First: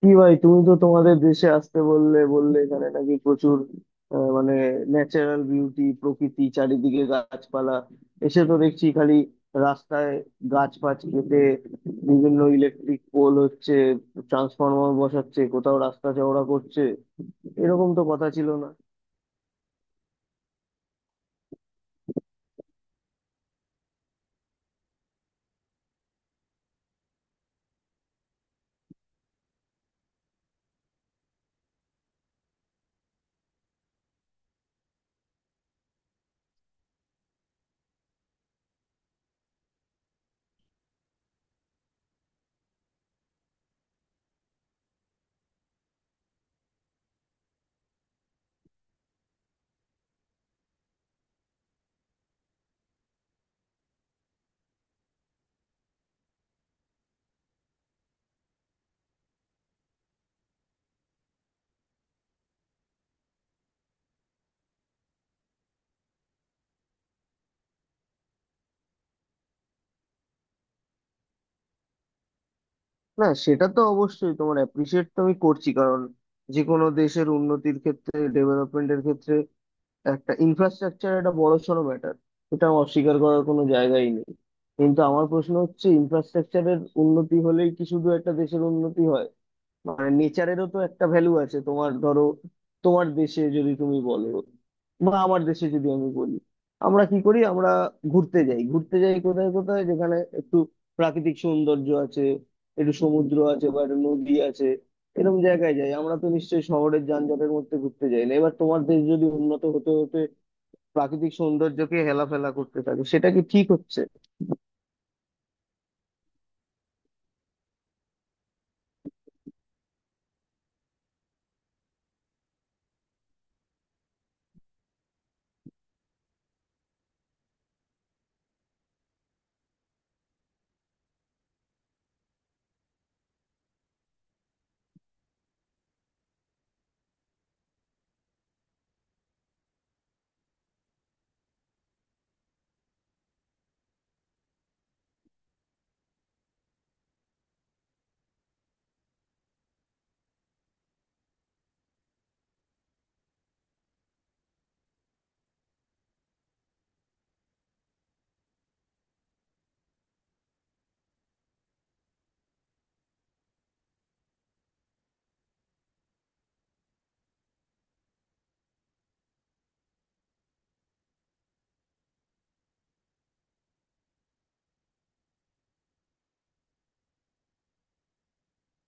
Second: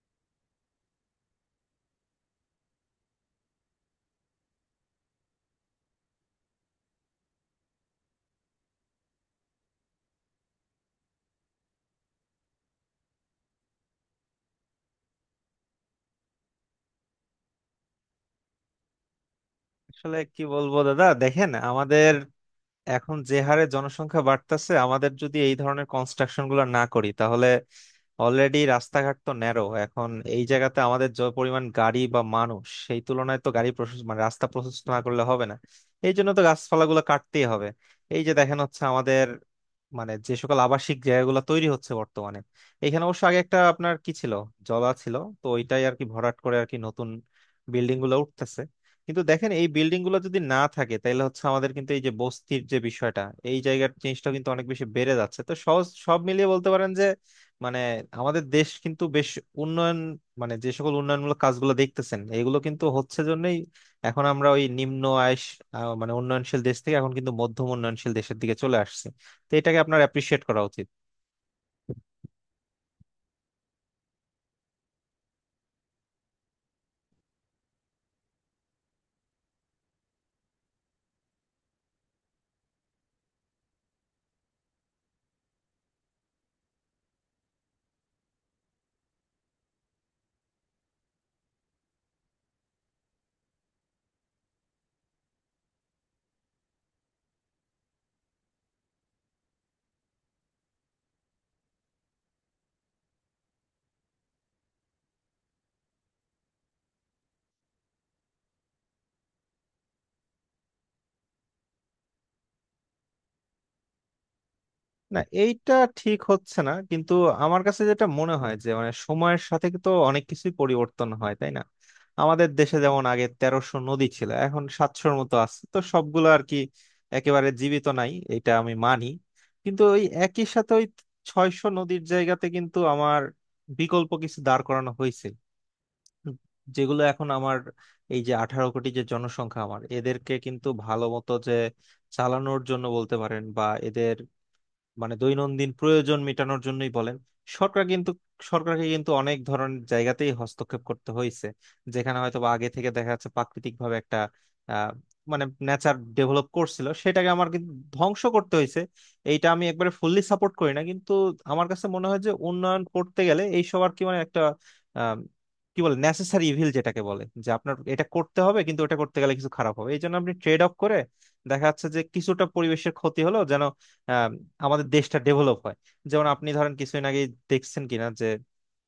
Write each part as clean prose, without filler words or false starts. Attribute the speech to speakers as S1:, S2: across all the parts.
S1: কি ভাই? তুমি তো তোমাদের দেশে আসতে বললে বললে এখানে নাকি প্রচুর মানে ন্যাচারাল বিউটি, প্রকৃতি, চারিদিকে গাছপালা। এসে তো দেখছি খালি রাস্তায় গাছ ফাছ কেটে বিভিন্ন ইলেকট্রিক পোল হচ্ছে, ট্রান্সফরমার বসাচ্ছে, কোথাও রাস্তা চওড়া করছে। এরকম তো কথা ছিল না।
S2: আসলে কি বলবো দাদা দেখেন আমাদের এখন যে হারে জনসংখ্যা বাড়তেছে আমাদের যদি এই ধরনের কনস্ট্রাকশন গুলো না করি তাহলে অলরেডি রাস্তাঘাট তো ন্যারো এখন এই জায়গাতে আমাদের যে পরিমাণ গাড়ি বা মানুষ সেই তুলনায় তো গাড়ি প্রশস্ত মানে রাস্তা প্রশস্ত না করলে হবে না। এই জন্য তো গাছপালাগুলো কাটতেই হবে। এই যে দেখেন হচ্ছে আমাদের মানে যে সকল আবাসিক জায়গাগুলো তৈরি হচ্ছে বর্তমানে, এখানে অবশ্য আগে একটা আপনার কি ছিল, জলা ছিল। তো ওইটাই আর কি ভরাট করে আর কি নতুন বিল্ডিং গুলো উঠতেছে। কিন্তু দেখেন এই বিল্ডিং গুলো যদি না থাকে তাহলে হচ্ছে আমাদের কিন্তু এই যে বস্তির যে বিষয়টা এই জায়গার জিনিসটা কিন্তু অনেক বেশি বেড়ে যাচ্ছে। তো সহজ সব মিলিয়ে বলতে পারেন যে মানে আমাদের দেশ কিন্তু বেশ উন্নয়ন মানে যে সকল উন্নয়নমূলক কাজগুলো দেখতেছেন এগুলো কিন্তু হচ্ছে জন্যই এখন আমরা ওই নিম্ন আয়েস মানে উন্নয়নশীল দেশ থেকে এখন কিন্তু মধ্যম উন্নয়নশীল দেশের দিকে চলে আসছে। তো এটাকে আপনার অ্যাপ্রিসিয়েট করা উচিত।
S1: না, সেটা তো অবশ্যই। তোমার অ্যাপ্রিসিয়েট তো আমি করছি, কারণ যে কোনো দেশের উন্নতির ক্ষেত্রে, ডেভেলপমেন্টের ক্ষেত্রে একটা ইনফ্রাস্ট্রাকচার একটা বড়সড় ম্যাটার। এটা অস্বীকার করার কোনো জায়গাই নেই। কিন্তু আমার প্রশ্ন হচ্ছে, ইনফ্রাস্ট্রাকচারের উন্নতি হলেই কি শুধু একটা দেশের উন্নতি হয়? মানে নেচারেরও তো একটা ভ্যালু আছে। তোমার ধরো, তোমার দেশে যদি তুমি বলো বা আমার দেশে যদি আমি বলি, আমরা কি করি? আমরা ঘুরতে যাই, ঘুরতে যাই কোথায়? কোথায় যেখানে একটু প্রাকৃতিক সৌন্দর্য আছে, একটু সমুদ্র আছে বা একটা নদী আছে, এরকম জায়গায় যাই। আমরা তো নিশ্চয়ই শহরের যানজটের মধ্যে ঘুরতে যাই না। এবার তোমার দেশ যদি উন্নত হতে হতে প্রাকৃতিক সৌন্দর্যকে হেলাফেলা করতে থাকে, সেটা কি ঠিক হচ্ছে?
S2: না এইটা ঠিক হচ্ছে না, কিন্তু আমার কাছে যেটা মনে হয় যে মানে সময়ের সাথে তো অনেক কিছুই পরিবর্তন হয়, তাই না? আমাদের দেশে যেমন আগে 1300 নদী ছিল এখন 700-এর মতো আছে। তো সবগুলো আর কি একেবারে জীবিত নাই এটা আমি মানি, কিন্তু ওই একই সাথে ওই 600 নদীর জায়গাতে কিন্তু আমার বিকল্প কিছু দাঁড় করানো হয়েছে। হুম। যেগুলো এখন আমার এই যে 18 কোটি যে জনসংখ্যা আমার এদেরকে কিন্তু ভালো মতো যে চালানোর জন্য বলতে পারেন বা এদের মানে দৈনন্দিন প্রয়োজন মেটানোর জন্যই বলেন সরকার কিন্তু সরকারকে কিন্তু অনেক ধরনের জায়গাতেই হস্তক্ষেপ করতে হয়েছে। যেখানে হয়তো বা আগে থেকে দেখা যাচ্ছে প্রাকৃতিক ভাবে একটা আহ মানে নেচার ডেভেলপ করছিল সেটাকে আমার কিন্তু ধ্বংস করতে হয়েছে। এইটা আমি একবারে ফুললি সাপোর্ট করি না, কিন্তু আমার কাছে মনে হয় যে উন্নয়ন করতে গেলে এই সবার কি মানে একটা আহ, কি বলে নেসেসারি ইভিল যেটাকে বলে যে আপনার এটা করতে হবে কিন্তু ওটা করতে গেলে কিছু খারাপ হবে এই জন্য আপনি ট্রেড অফ করে দেখা যাচ্ছে যে কিছুটা পরিবেশের ক্ষতি হলো যেন আমাদের দেশটা ডেভেলপ হয়। যেমন আপনি ধরেন কিছুদিন আগে দেখছেন কিনা যে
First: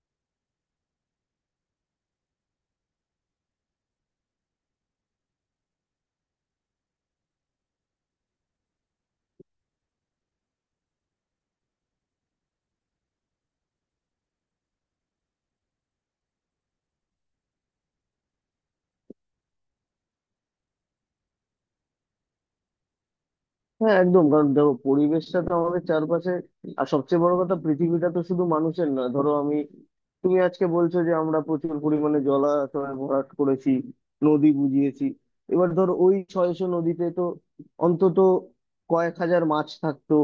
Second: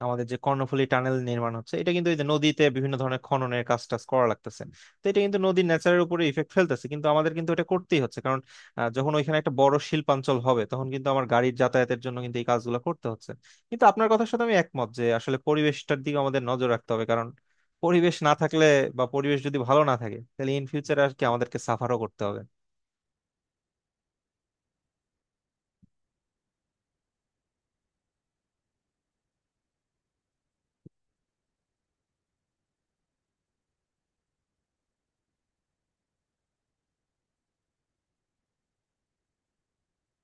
S2: আমাদের যে কর্ণফুলী টানেল নির্মাণ হচ্ছে, এটা কিন্তু এই যে নদীতে বিভিন্ন ধরনের খননের কাজ টাজ করা লাগতেছে। তো এটা কিন্তু নদীর ন্যাচারের উপরে ইফেক্ট ফেলতেছে কিন্তু আমাদের কিন্তু এটা করতেই হচ্ছে কারণ যখন ওইখানে একটা বড় শিল্পাঞ্চল হবে তখন কিন্তু আমার গাড়ির যাতায়াতের জন্য কিন্তু এই কাজগুলো করতে হচ্ছে। কিন্তু আপনার কথার সাথে আমি একমত যে আসলে পরিবেশটার দিকে আমাদের নজর রাখতে হবে কারণ পরিবেশ না থাকলে বা পরিবেশ যদি ভালো না থাকে তাহলে ইন ফিউচার আর কি আমাদেরকে সাফারও করতে হবে।
S1: হ্যাঁ, একদম। কারণ দেখো, পরিবেশটা তো আমাদের চারপাশে, আর সবচেয়ে বড় কথা পৃথিবীটা তো শুধু মানুষের না। ধরো, আমি তুমি আজকে বলছো যে আমরা প্রচুর পরিমাণে জলাশয় ভরাট করেছি, নদী বুঝিয়েছি। এবার ধরো, ওই 600 নদীতে তো অন্তত কয়েক হাজার মাছ থাকতো,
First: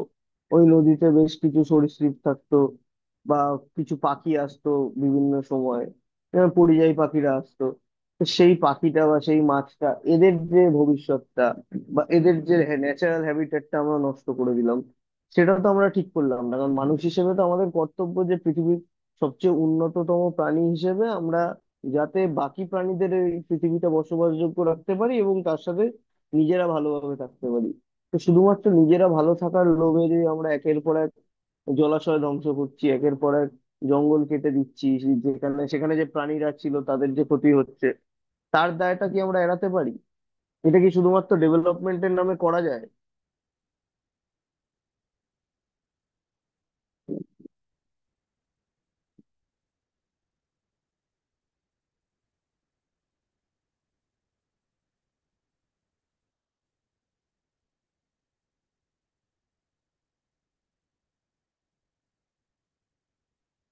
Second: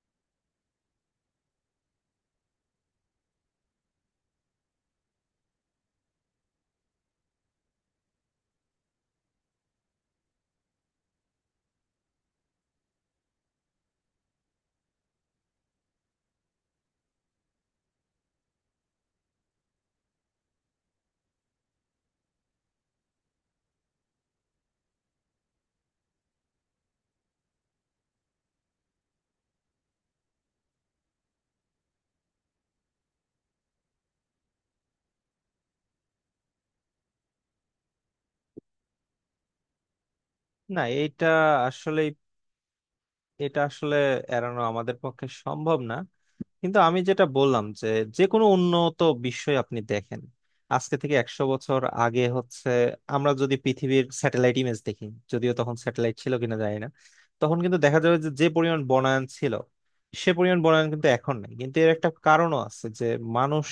S1: ওই নদীতে বেশ কিছু সরীসৃপ থাকতো, বা কিছু পাখি আসতো বিভিন্ন সময়, যেমন পরিযায়ী পাখিরা আসতো। তো সেই পাখিটা বা সেই মাছটা, এদের যে ভবিষ্যৎটা বা এদের যে ন্যাচারাল হ্যাবিটেটটা আমরা নষ্ট করে দিলাম, সেটা তো আমরা ঠিক করলাম না। কারণ মানুষ হিসেবে তো আমাদের কর্তব্য যে পৃথিবীর সবচেয়ে উন্নততম প্রাণী হিসেবে আমরা যাতে বাকি প্রাণীদের এই পৃথিবীটা বসবাসযোগ্য রাখতে পারি এবং তার সাথে নিজেরা ভালোভাবে থাকতে পারি। তো শুধুমাত্র নিজেরা ভালো থাকার লোভে যদি আমরা একের পর এক জলাশয় ধ্বংস করছি, একের পর এক জঙ্গল কেটে দিচ্ছি, যেখানে সেখানে যে প্রাণীরা ছিল তাদের যে ক্ষতি হচ্ছে, তার দায়টা কি আমরা এড়াতে পারি? এটা
S2: না
S1: কি শুধুমাত্র
S2: আসলে
S1: ডেভেলপমেন্টের নামে করা যায়?
S2: এটা আসলে এড়ানো আমাদের পক্ষে সম্ভব না, কিন্তু আমি যেটা বললাম যে যে কোনো উন্নত বিশ্বই আপনি দেখেন আজকে থেকে 100 বছর আগে হচ্ছে আমরা যদি পৃথিবীর স্যাটেলাইট ইমেজ দেখি, যদিও তখন স্যাটেলাইট ছিল কিনা জানি না, তখন কিন্তু দেখা যাবে যে যে পরিমাণ বনায়ন ছিল সে পরিমাণ বনায়ন কিন্তু এখন নেই। কিন্তু এর একটা কারণও আছে যে মানুষ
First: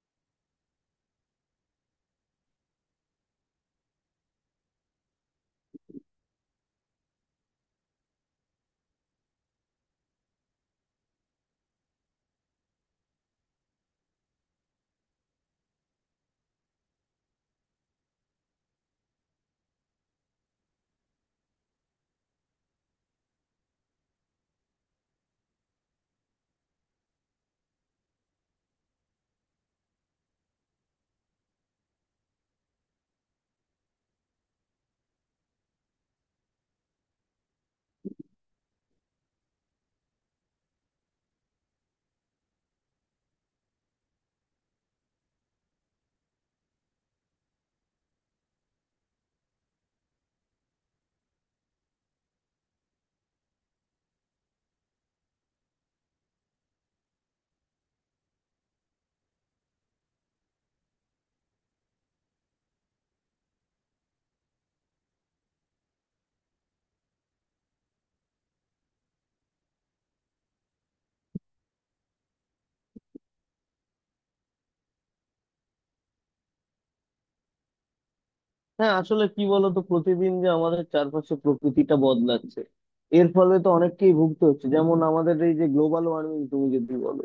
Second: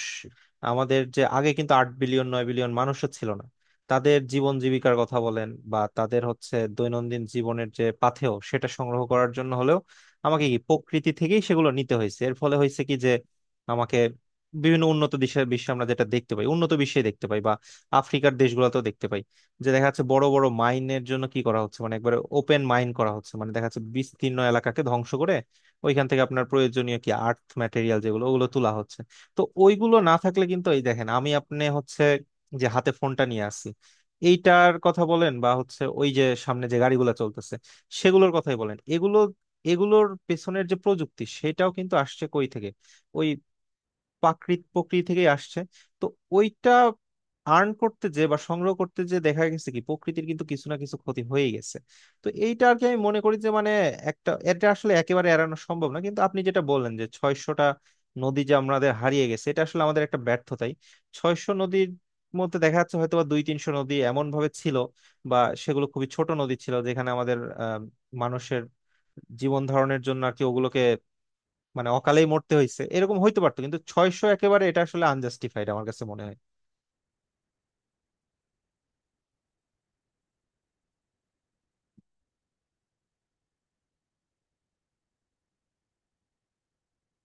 S2: আমাদের যে আগে কিন্তু 8 বিলিয়ন 9 বিলিয়ন মানুষও ছিল না, তাদের জীবন জীবিকার কথা বলেন বা তাদের হচ্ছে দৈনন্দিন জীবনের যে পাথেয় সেটা সংগ্রহ করার জন্য হলেও আমাকে কি প্রকৃতি থেকেই সেগুলো নিতে হয়েছে। এর ফলে হয়েছে কি যে আমাকে বিভিন্ন উন্নত দেশের বিশ্বে আমরা যেটা দেখতে পাই উন্নত বিশ্বে দেখতে পাই বা আফ্রিকার দেশগুলোতেও দেখতে পাই যে দেখা যাচ্ছে বড় বড় মাইনের জন্য কি করা হচ্ছে, মানে একবারে ওপেন মাইন করা হচ্ছে, মানে দেখা যাচ্ছে বিস্তীর্ণ এলাকাকে ধ্বংস করে ওইখান থেকে আপনার প্রয়োজনীয় কি আর্থ ম্যাটেরিয়াল যেগুলো ওগুলো তোলা হচ্ছে। তো ওইগুলো না থাকলে কিন্তু এই দেখেন আমি আপনি হচ্ছে যে হাতে ফোনটা নিয়ে আসি এইটার কথা বলেন বা হচ্ছে ওই যে সামনে যে গাড়িগুলো চলতেছে সেগুলোর কথাই বলেন, এগুলো এগুলোর পেছনের যে প্রযুক্তি সেটাও কিন্তু আসছে কই থেকে? ওই প্রকৃতি থেকেই আসছে। তো ওইটা আর্ন করতে যে বা সংগ্রহ করতে যে দেখা গেছে কি প্রকৃতির কিন্তু কিছু না কিছু ক্ষতি হয়ে গেছে। তো এইটা আর কি আমি মনে করি যে মানে একটা এটা আসলে একেবারে এড়ানো সম্ভব না, কিন্তু আপনি যেটা বললেন যে 600টা নদী যে আমাদের হারিয়ে গেছে এটা আসলে আমাদের একটা ব্যর্থতাই। 600 নদীর মধ্যে দেখা যাচ্ছে হয়তো বা 2-300 নদী এমন ভাবে ছিল বা সেগুলো খুবই ছোট নদী ছিল যেখানে আমাদের আহ, মানুষের জীবন ধারণের জন্য আর কি ওগুলোকে মানে অকালেই মরতে হয়েছে এরকম হইতে পারতো, কিন্তু 600 একেবারে এটা আসলে আনজাস্টিফাইড আমার কাছে মনে হয়।
S1: হ্যাঁ, আসলে কি বলতো, প্রতিদিন যে আমাদের চারপাশে প্রকৃতিটা বদলাচ্ছে, এর ফলে তো অনেককেই ভুগতে হচ্ছে। যেমন আমাদের এই যে গ্লোবাল ওয়ার্মিং তুমি যদি বলো,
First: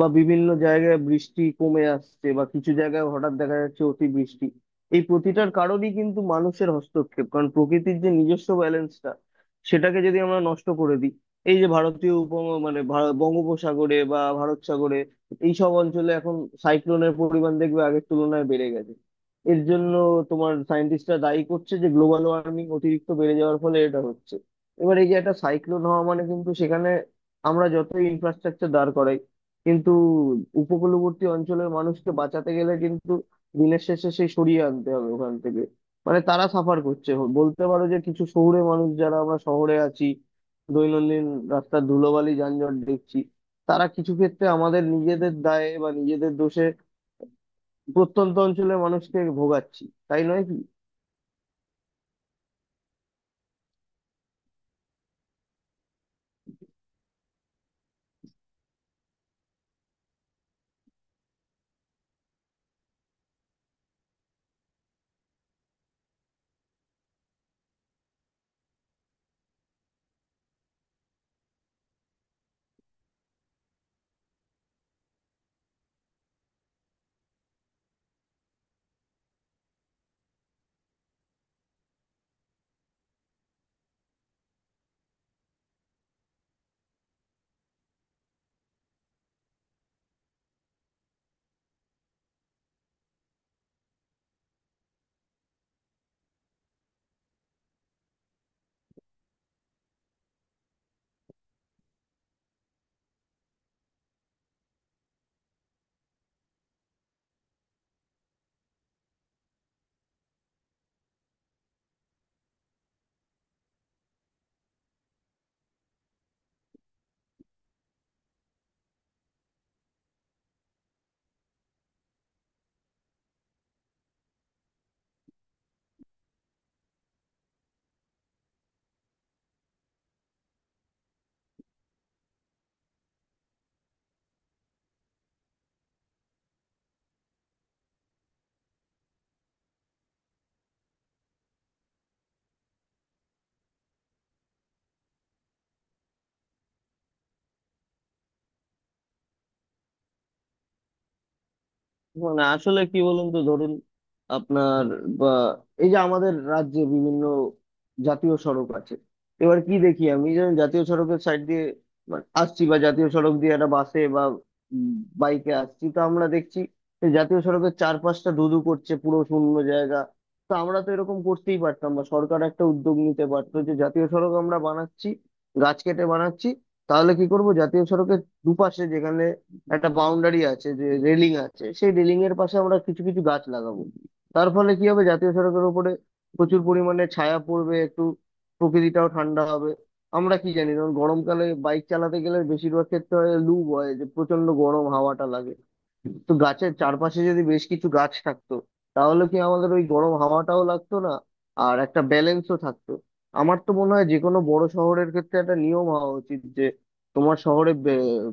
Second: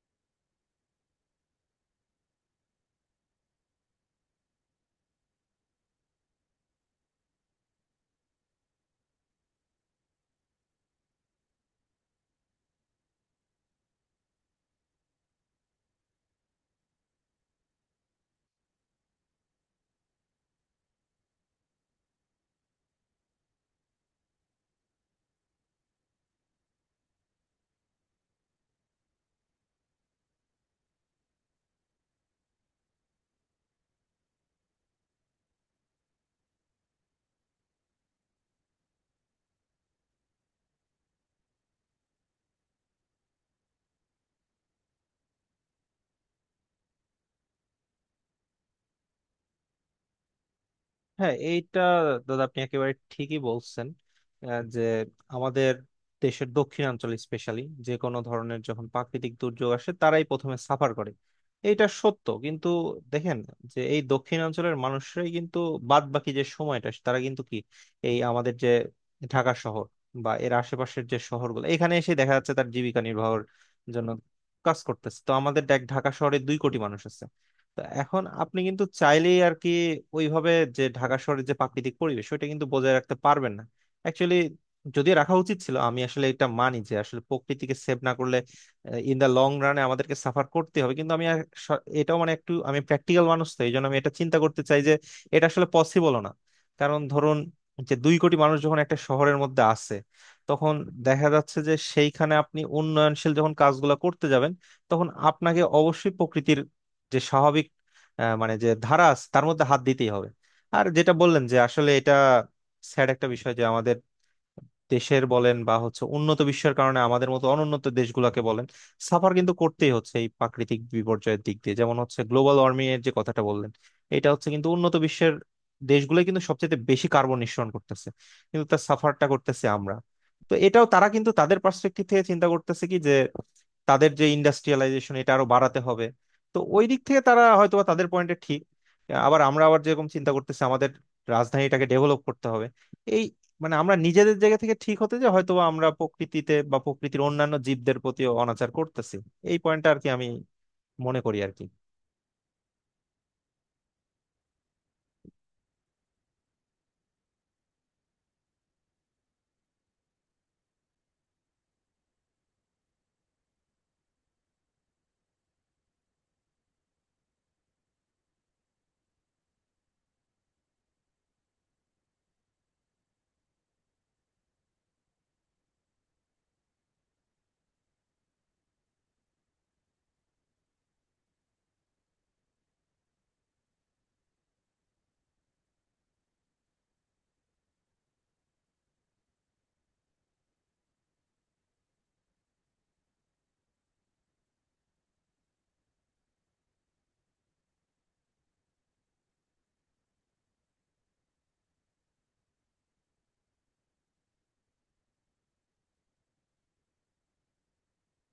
S1: বা বিভিন্ন জায়গায় বৃষ্টি কমে আসছে, বা কিছু জায়গায় হঠাৎ দেখা যাচ্ছে অতিবৃষ্টি, এই প্রতিটার কারণই কিন্তু মানুষের হস্তক্ষেপ। কারণ প্রকৃতির যে নিজস্ব ব্যালেন্সটা সেটাকে যদি আমরা নষ্ট করে দিই। এই যে ভারতীয় উপম মানে বঙ্গোপসাগরে বা ভারত সাগরে এইসব অঞ্চলে এখন সাইক্লোনের পরিমাণ দেখবে আগের তুলনায় বেড়ে গেছে। এর জন্য তোমার সায়েন্টিস্টরা দায়ী করছে যে গ্লোবাল ওয়ার্মিং অতিরিক্ত বেড়ে যাওয়ার ফলে এটা হচ্ছে। এবার এই যে একটা সাইক্লোন হওয়া মানে কিন্তু সেখানে আমরা যত ইনফ্রাস্ট্রাকচার দাঁড় করাই, কিন্তু উপকূলবর্তী অঞ্চলের মানুষকে বাঁচাতে গেলে কিন্তু দিনের শেষে সেই সরিয়ে আনতে হবে ওখান থেকে, মানে তারা সাফার করছে। বলতে পারো যে কিছু শহুরে মানুষ, যারা আমরা শহরে আছি, দৈনন্দিন রাস্তার ধুলোবালি যানজট দেখছি, তারা কিছু ক্ষেত্রে আমাদের নিজেদের দায়ে বা নিজেদের দোষে প্রত্যন্ত অঞ্চলের মানুষকে ভোগাচ্ছি। তাই নয় কি?
S2: হ্যাঁ এইটা দাদা আপনি একেবারে ঠিকই বলছেন। যে আমাদের দেশের দক্ষিণাঞ্চল স্পেশালি যে কোনো ধরনের যখন প্রাকৃতিক দুর্যোগ আসে তারাই প্রথমে সাফার করে। এইটা সত্য, কিন্তু দেখেন যে এই দক্ষিণাঞ্চলের মানুষরাই কিন্তু বাদ বাকি যে সময়টা তারা কিন্তু কি এই আমাদের যে ঢাকা শহর বা এর আশেপাশের যে শহরগুলো এখানে এসে দেখা যাচ্ছে তার জীবিকা নির্বাহের জন্য কাজ করতেছে। তো আমাদের দেখ ঢাকা শহরে 2 কোটি মানুষ আছে। তা এখন আপনি কিন্তু চাইলেই আর কি ওইভাবে যে ঢাকা শহরের যে প্রাকৃতিক পরিবেশ ওইটা কিন্তু বজায় রাখতে পারবেন না। অ্যাকচুয়ালি যদি রাখা উচিত ছিল আমি আসলে এটা মানি যে আসলে প্রকৃতিকে সেভ না করলে ইন দা লং রানে আমাদেরকে সাফার করতে হবে, কিন্তু আমি আর এটাও মানে একটু আমি প্র্যাকটিক্যাল মানুষ তো এই জন্য আমি এটা চিন্তা করতে চাই যে এটা আসলে পসিবলও না। কারণ ধরুন যে 2 কোটি মানুষ যখন একটা শহরের মধ্যে আছে তখন দেখা যাচ্ছে যে সেইখানে আপনি উন্নয়নশীল যখন কাজগুলো করতে যাবেন তখন আপনাকে অবশ্যই প্রকৃতির যে স্বাভাবিক মানে যে ধারা আছে তার মধ্যে হাত দিতেই হবে। আর যেটা বললেন যে আসলে এটা স্যাড একটা বিষয় যে আমাদের দেশের বলেন বা হচ্ছে উন্নত বিশ্বের কারণে আমাদের মতো অনুন্নত দেশগুলোকে বলেন সাফার কিন্তু করতেই হচ্ছে এই প্রাকৃতিক বিপর্যয়ের দিক দিয়ে। যেমন হচ্ছে গ্লোবাল ওয়ার্মিং এর যে কথাটা বললেন, এটা হচ্ছে কিন্তু উন্নত বিশ্বের দেশগুলো কিন্তু সবচেয়ে বেশি কার্বন নিঃসরণ করতেছে কিন্তু তার সাফারটা করতেছে আমরা। তো এটাও তারা কিন্তু তাদের পার্সপেক্টিভ থেকে চিন্তা করতেছে কি যে তাদের যে ইন্ডাস্ট্রিয়ালাইজেশন এটা আরো বাড়াতে হবে। তো ওই দিক থেকে তারা হয়তো বা তাদের পয়েন্টে ঠিক। আবার আমরা আবার যেরকম চিন্তা করতেছি আমাদের রাজধানীটাকে ডেভেলপ করতে হবে এই মানে আমরা নিজেদের জায়গা থেকে ঠিক হতে যে হয়তো আমরা প্রকৃতিতে বা প্রকৃতির অন্যান্য জীবদের প্রতিও অনাচার করতেছি। এই পয়েন্টটা আর কি আমি মনে করি আর কি।
S1: মানে আসলে কি বলুন তো, ধরুন আপনার, বা এই যে আমাদের রাজ্যে বিভিন্ন জাতীয় সড়ক আছে। এবার কি দেখি, আমি যেমন জাতীয় সড়কের সাইড দিয়ে মানে আসছি, বা জাতীয় সড়ক দিয়ে একটা বাসে বা বাইকে আসছি, তো আমরা দেখছি যে জাতীয় সড়কের চারপাশটা ধুধু করছে, পুরো শূন্য জায়গা। তো আমরা তো এরকম করতেই পারতাম, বা সরকার একটা উদ্যোগ নিতে পারতো, যে জাতীয় সড়ক আমরা বানাচ্ছি গাছ কেটে বানাচ্ছি, তাহলে কি করব, জাতীয় সড়কের দুপাশে যেখানে একটা বাউন্ডারি আছে যে রেলিং আছে, সেই রেলিং এর পাশে আমরা কিছু কিছু গাছ লাগাবো। তার ফলে কি হবে, জাতীয় সড়কের উপরে প্রচুর পরিমাণে ছায়া পড়বে, একটু প্রকৃতিটাও ঠান্ডা হবে। আমরা কি জানি, ধরুন গরমকালে বাইক চালাতে গেলে বেশিরভাগ ক্ষেত্রে হয় লু বয়, যে প্রচন্ড গরম হাওয়াটা লাগে। তো গাছের চারপাশে যদি বেশ কিছু গাছ থাকতো, তাহলে কি আমাদের ওই গরম হাওয়াটাও লাগতো না, আর একটা ব্যালেন্সও থাকতো। আমার তো মনে হয় যে কোনো বড় শহরের ক্ষেত্রে একটা নিয়ম হওয়া উচিত, যে তোমার শহরে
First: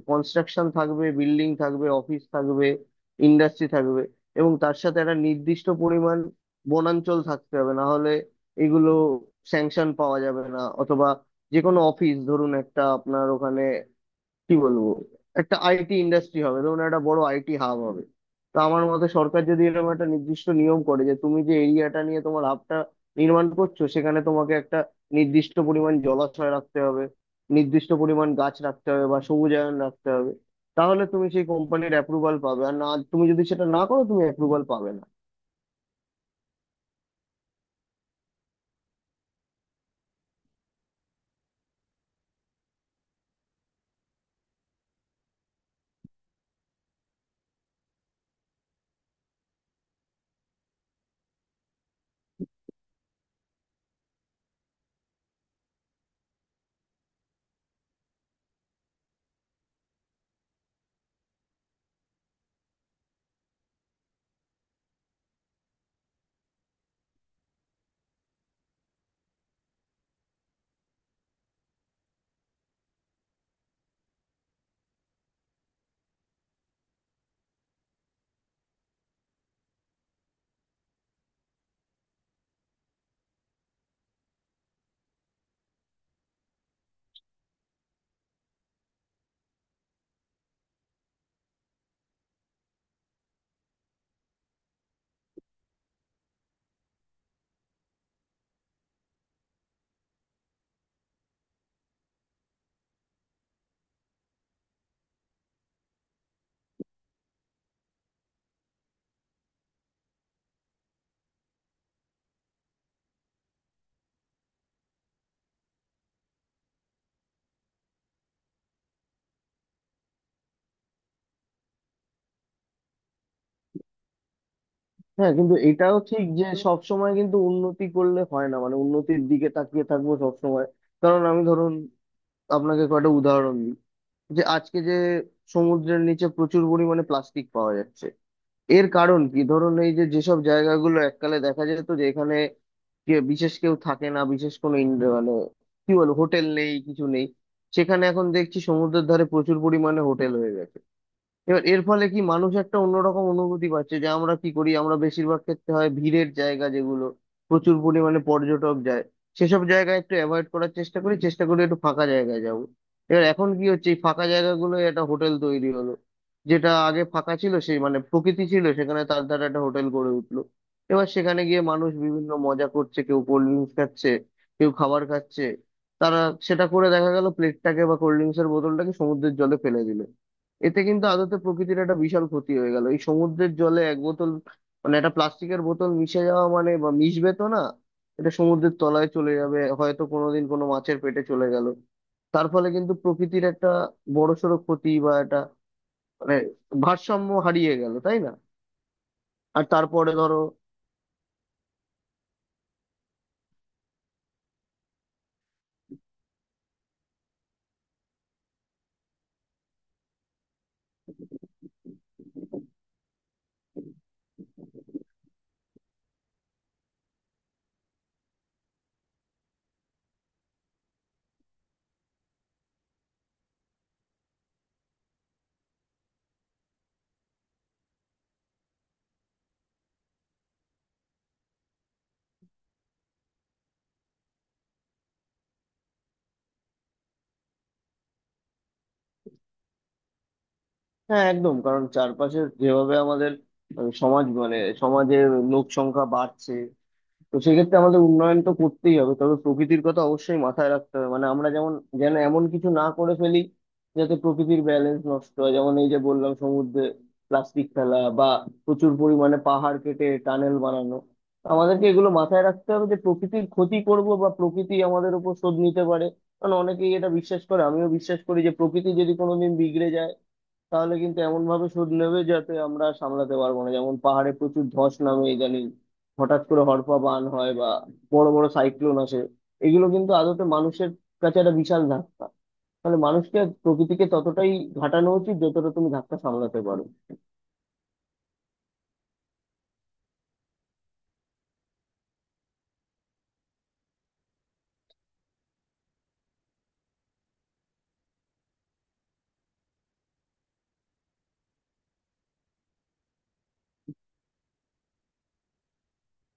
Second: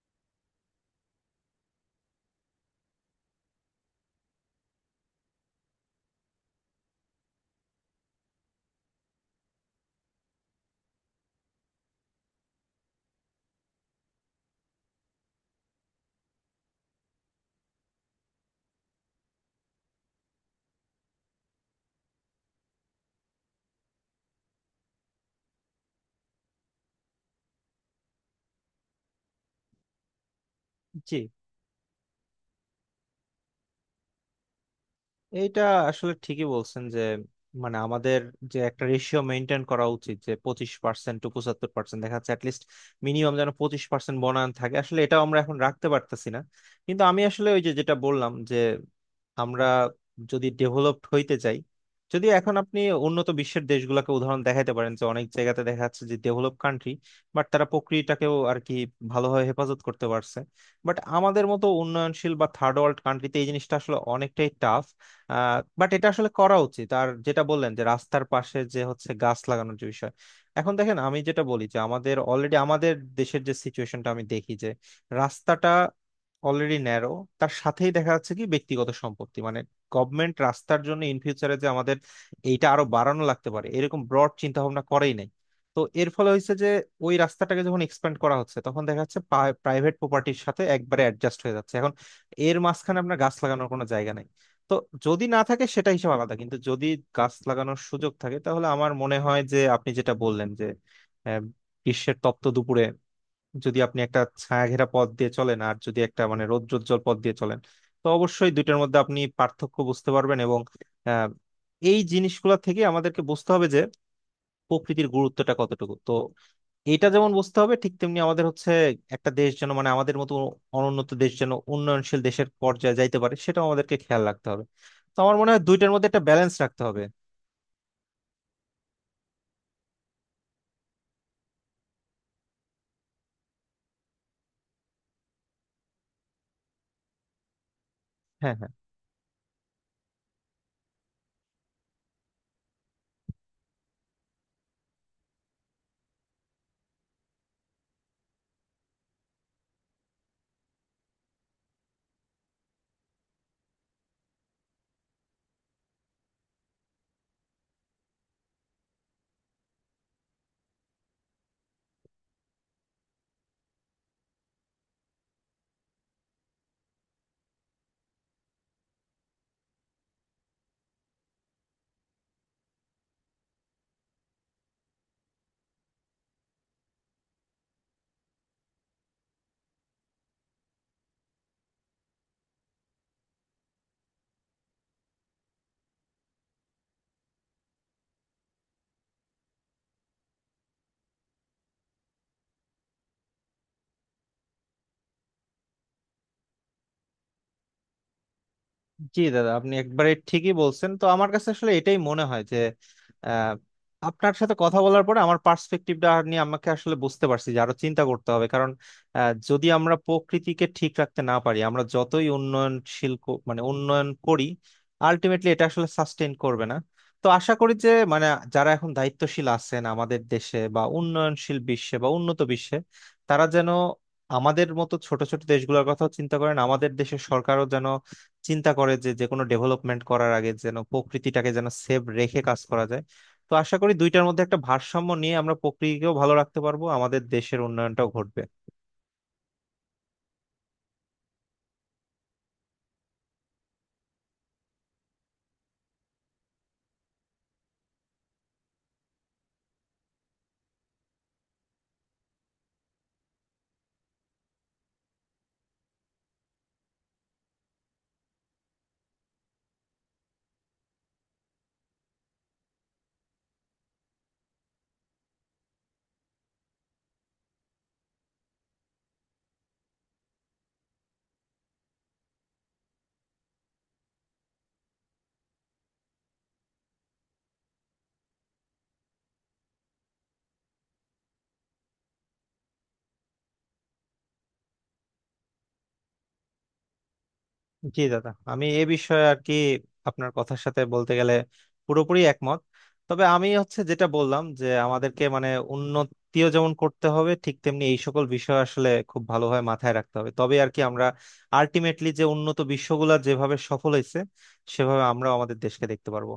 S1: কনস্ট্রাকশন থাকবে, বিল্ডিং থাকবে, অফিস থাকবে, ইন্ডাস্ট্রি থাকবে, এবং তার সাথে একটা নির্দিষ্ট পরিমাণ বনাঞ্চল থাকতে হবে, না হলে এগুলো স্যাংশন পাওয়া যাবে না। অথবা যে কোনো অফিস, ধরুন একটা আপনার ওখানে, কি বলবো, একটা আইটি ইন্ডাস্ট্রি হবে, ধরুন একটা বড় আইটি হাব হবে, তো আমার মতে সরকার যদি এরকম একটা নির্দিষ্ট নিয়ম করে যে তুমি যে এরিয়াটা নিয়ে তোমার হাবটা নির্মাণ করছো, সেখানে তোমাকে একটা নির্দিষ্ট পরিমাণ জলাশয় রাখতে হবে, নির্দিষ্ট পরিমাণ গাছ রাখতে হবে বা সবুজায়ন রাখতে হবে, তাহলে তুমি
S2: জি।
S1: সেই কোম্পানির অ্যাপ্রুভাল পাবে, আর না, তুমি যদি সেটা না করো তুমি অ্যাপ্রুভাল পাবে না।
S2: এইটা আসলে ঠিকই বলছেন যে মানে আমাদের যে একটা রেশিও মেনটেন করা উচিত যে 25% টু 75% দেখা যাচ্ছে অ্যাটলিস্ট মিনিমাম যেন 25% বনায়ন থাকে, আসলে এটাও আমরা এখন রাখতে পারতেছি না। কিন্তু আমি আসলে ওই যে যেটা বললাম যে আমরা যদি ডেভেলপড হইতে চাই, যদিও এখন আপনি উন্নত বিশ্বের দেশগুলোকে উদাহরণ দেখাইতে পারেন যে অনেক জায়গাতে দেখা যাচ্ছে যে ডেভেলপ কান্ট্রি বাট তারা প্রকৃতিটাকেও আর কি ভালোভাবে হেফাজত করতে পারছে। বাট আমাদের মতো উন্নয়নশীল বা থার্ড ওয়ার্ল্ড কান্ট্রিতে এই জিনিসটা আসলে অনেকটাই টাফ। বাট এটা আসলে করা উচিত। আর যেটা বললেন যে রাস্তার পাশে যে হচ্ছে গাছ লাগানোর যে বিষয়, এখন দেখেন আমি যেটা বলি যে আমাদের অলরেডি আমাদের দেশের যে সিচুয়েশনটা আমি দেখি যে রাস্তাটা অলরেডি ন্যারো। তার সাথেই দেখা যাচ্ছে কি ব্যক্তিগত সম্পত্তি মানে গভর্নমেন্ট রাস্তার জন্য ইন ফিউচারে যে আমাদের এইটা আরো বাড়ানো লাগতে পারে এরকম ব্রড চিন্তা ভাবনা করেই নাই। তো এর ফলে হয়েছে যে ওই রাস্তাটাকে যখন এক্সপ্যান্ড করা হচ্ছে তখন দেখা যাচ্ছে প্রাইভেট প্রপার্টির সাথে একবারে অ্যাডজাস্ট হয়ে যাচ্ছে এখন। এর মাঝখানে আপনার গাছ লাগানোর কোনো জায়গা নাই। তো যদি না থাকে সেটা হিসাব আলাদা, কিন্তু যদি গাছ লাগানোর সুযোগ থাকে তাহলে আমার মনে হয় যে আপনি যেটা বললেন যে আহ, গ্রীষ্মের তপ্ত দুপুরে যদি আপনি একটা ছায়া ঘেরা পথ দিয়ে চলেন আর যদি একটা মানে রৌদ্রোজ্জ্বল পথ দিয়ে চলেন, তো অবশ্যই দুইটার মধ্যে আপনি পার্থক্য বুঝতে পারবেন। এবং আহ, এই জিনিসগুলা থেকে আমাদেরকে বুঝতে হবে যে প্রকৃতির গুরুত্বটা কতটুকু। তো এটা যেমন বুঝতে হবে ঠিক তেমনি আমাদের হচ্ছে একটা দেশ যেন মানে আমাদের মতো অনুন্নত দেশ যেন উন্নয়নশীল দেশের পর্যায়ে যাইতে পারে সেটাও আমাদেরকে খেয়াল রাখতে হবে। তো
S1: হ্যাঁ,
S2: আমার মনে
S1: কিন্তু
S2: হয় দুইটার
S1: এটাও
S2: মধ্যে একটা
S1: ঠিক যে
S2: ব্যালেন্স
S1: সব
S2: রাখতে হবে।
S1: সময় কিন্তু উন্নতি করলে হয় না, মানে উন্নতির দিকে তাকিয়ে থাকবো সব সময়। কারণ আমি, ধরুন আপনাকে কয়টা উদাহরণ দিই। যে আজকে যে সমুদ্রের নিচে প্রচুর পরিমাণে প্লাস্টিক পাওয়া যাচ্ছে,
S2: হ্যাঁ, হ্যাঁ।
S1: এর কারণ কি? ধরুন এই যে যেসব জায়গাগুলো এককালে দেখা যেত যে এখানে কে বিশেষ কেউ থাকে না, বিশেষ কোনো মানে কি বলবো, হোটেল নেই, কিছু নেই, সেখানে এখন দেখছি সমুদ্রের ধারে প্রচুর পরিমাণে হোটেল হয়ে গেছে। এবার এর ফলে কি, মানুষ একটা অন্যরকম অনুভূতি পাচ্ছে, যে আমরা কি করি, আমরা বেশিরভাগ ক্ষেত্রে হয় ভিড়ের জায়গা যেগুলো প্রচুর পরিমাণে পর্যটক যায় সেসব জায়গায় একটু অ্যাভয়েড করার চেষ্টা করি, চেষ্টা করি একটু ফাঁকা জায়গায় যাব। এবার এখন কি হচ্ছে, এই ফাঁকা জায়গাগুলো একটা হোটেল তৈরি হলো, যেটা আগে ফাঁকা ছিল, সেই মানে প্রকৃতি ছিল সেখানে, তার দ্বারা একটা হোটেল গড়ে উঠলো। এবার সেখানে গিয়ে মানুষ বিভিন্ন মজা করছে, কেউ কোল্ড ড্রিঙ্কস খাচ্ছে, কেউ খাবার খাচ্ছে, তারা সেটা করে দেখা গেল প্লেটটাকে বা কোল্ড ড্রিঙ্কস এর বোতলটাকে সমুদ্রের জলে ফেলে দিল। এতে কিন্তু আদতে প্রকৃতির একটা বিশাল ক্ষতি হয়ে গেল। এই সমুদ্রের জলে এক বোতল মানে একটা প্লাস্টিকের বোতল মিশে যাওয়া, মানে বা মিশবে তো না, এটা সমুদ্রের তলায় চলে যাবে, হয়তো কোনোদিন কোনো মাছের পেটে চলে গেল, তার ফলে কিন্তু প্রকৃতির একটা বড়সড় ক্ষতি বা একটা মানে ভারসাম্য হারিয়ে গেল, তাই না?
S2: জি দাদা
S1: আর
S2: আপনি একবারে
S1: তারপরে ধরো,
S2: ঠিকই বলছেন। তো আমার কাছে আসলে এটাই মনে হয় যে আহ, আপনার সাথে কথা বলার পরে আমার পার্সপেক্টিভটা নিয়ে আমাকে আসলে বুঝতে পারছি যে আরো চিন্তা করতে হবে কারণ যদি আমরা প্রকৃতিকে ঠিক রাখতে না পারি আমরা যতই উন্নয়নশীল মানে উন্নয়ন করি আলটিমেটলি এটা আসলে সাস্টেইন করবে না। তো আশা করি যে মানে যারা এখন দায়িত্বশীল আছেন আমাদের দেশে বা উন্নয়নশীল বিশ্বে বা উন্নত বিশ্বে তারা যেন আমাদের মতো ছোট ছোট দেশগুলোর কথাও চিন্তা করেন। আমাদের দেশের সরকারও যেন চিন্তা করে যে যে কোনো ডেভেলপমেন্ট করার আগে যেন প্রকৃতিটাকে যেন সেভ রেখে কাজ করা যায়। তো আশা করি দুইটার মধ্যে একটা ভারসাম্য নিয়ে আমরা প্রকৃতিকেও ভালো রাখতে পারবো, আমাদের দেশের উন্নয়নটাও ঘটবে।
S1: হ্যাঁ, একদম। কারণ চারপাশে যেভাবে আমাদের মানে সমাজ, মানে সমাজের লোক সংখ্যা বাড়ছে, তো সেক্ষেত্রে আমাদের উন্নয়ন তো করতেই হবে, তবে প্রকৃতির কথা অবশ্যই মাথায় রাখতে হবে। মানে আমরা যেমন যেন এমন কিছু না করে ফেলি যাতে প্রকৃতির ব্যালেন্স নষ্ট হয়, যেমন এই যে বললাম, সমুদ্রে প্লাস্টিক ফেলা বা প্রচুর পরিমাণে পাহাড় কেটে টানেল বানানো। তো আমাদেরকে এগুলো মাথায় রাখতে হবে যে প্রকৃতির ক্ষতি করব বা প্রকৃতি আমাদের উপর শোধ নিতে পারে। কারণ অনেকেই এটা বিশ্বাস করে, আমিও বিশ্বাস করি যে প্রকৃতি যদি কোনোদিন বিগড়ে যায়, তাহলে কিন্তু এমন ভাবে শোধ নেবে যাতে আমরা সামলাতে পারবো না। যেমন পাহাড়ে প্রচুর ধস নামে ইদানিং, হঠাৎ করে হড়পা বান হয়, বা বড় বড় সাইক্লোন আসে, এগুলো কিন্তু আদতে মানুষের কাছে একটা বিশাল ধাক্কা। তাহলে মানুষকে প্রকৃতিকে ততটাই ঘাটানো উচিত যতটা তুমি ধাক্কা সামলাতে পারো।
S2: জি দাদা আমি এ বিষয়ে আর কি আপনার কথার সাথে বলতে গেলে পুরোপুরি একমত। তবে আমি হচ্ছে যেটা বললাম যে আমাদেরকে মানে উন্নতিও যেমন করতে হবে ঠিক তেমনি এই সকল বিষয় আসলে খুব ভালোভাবে মাথায় রাখতে হবে তবে আর কি আমরা আলটিমেটলি যে উন্নত বিশ্বগুলা যেভাবে সফল হয়েছে সেভাবে আমরা আমাদের দেশকে দেখতে পারবো।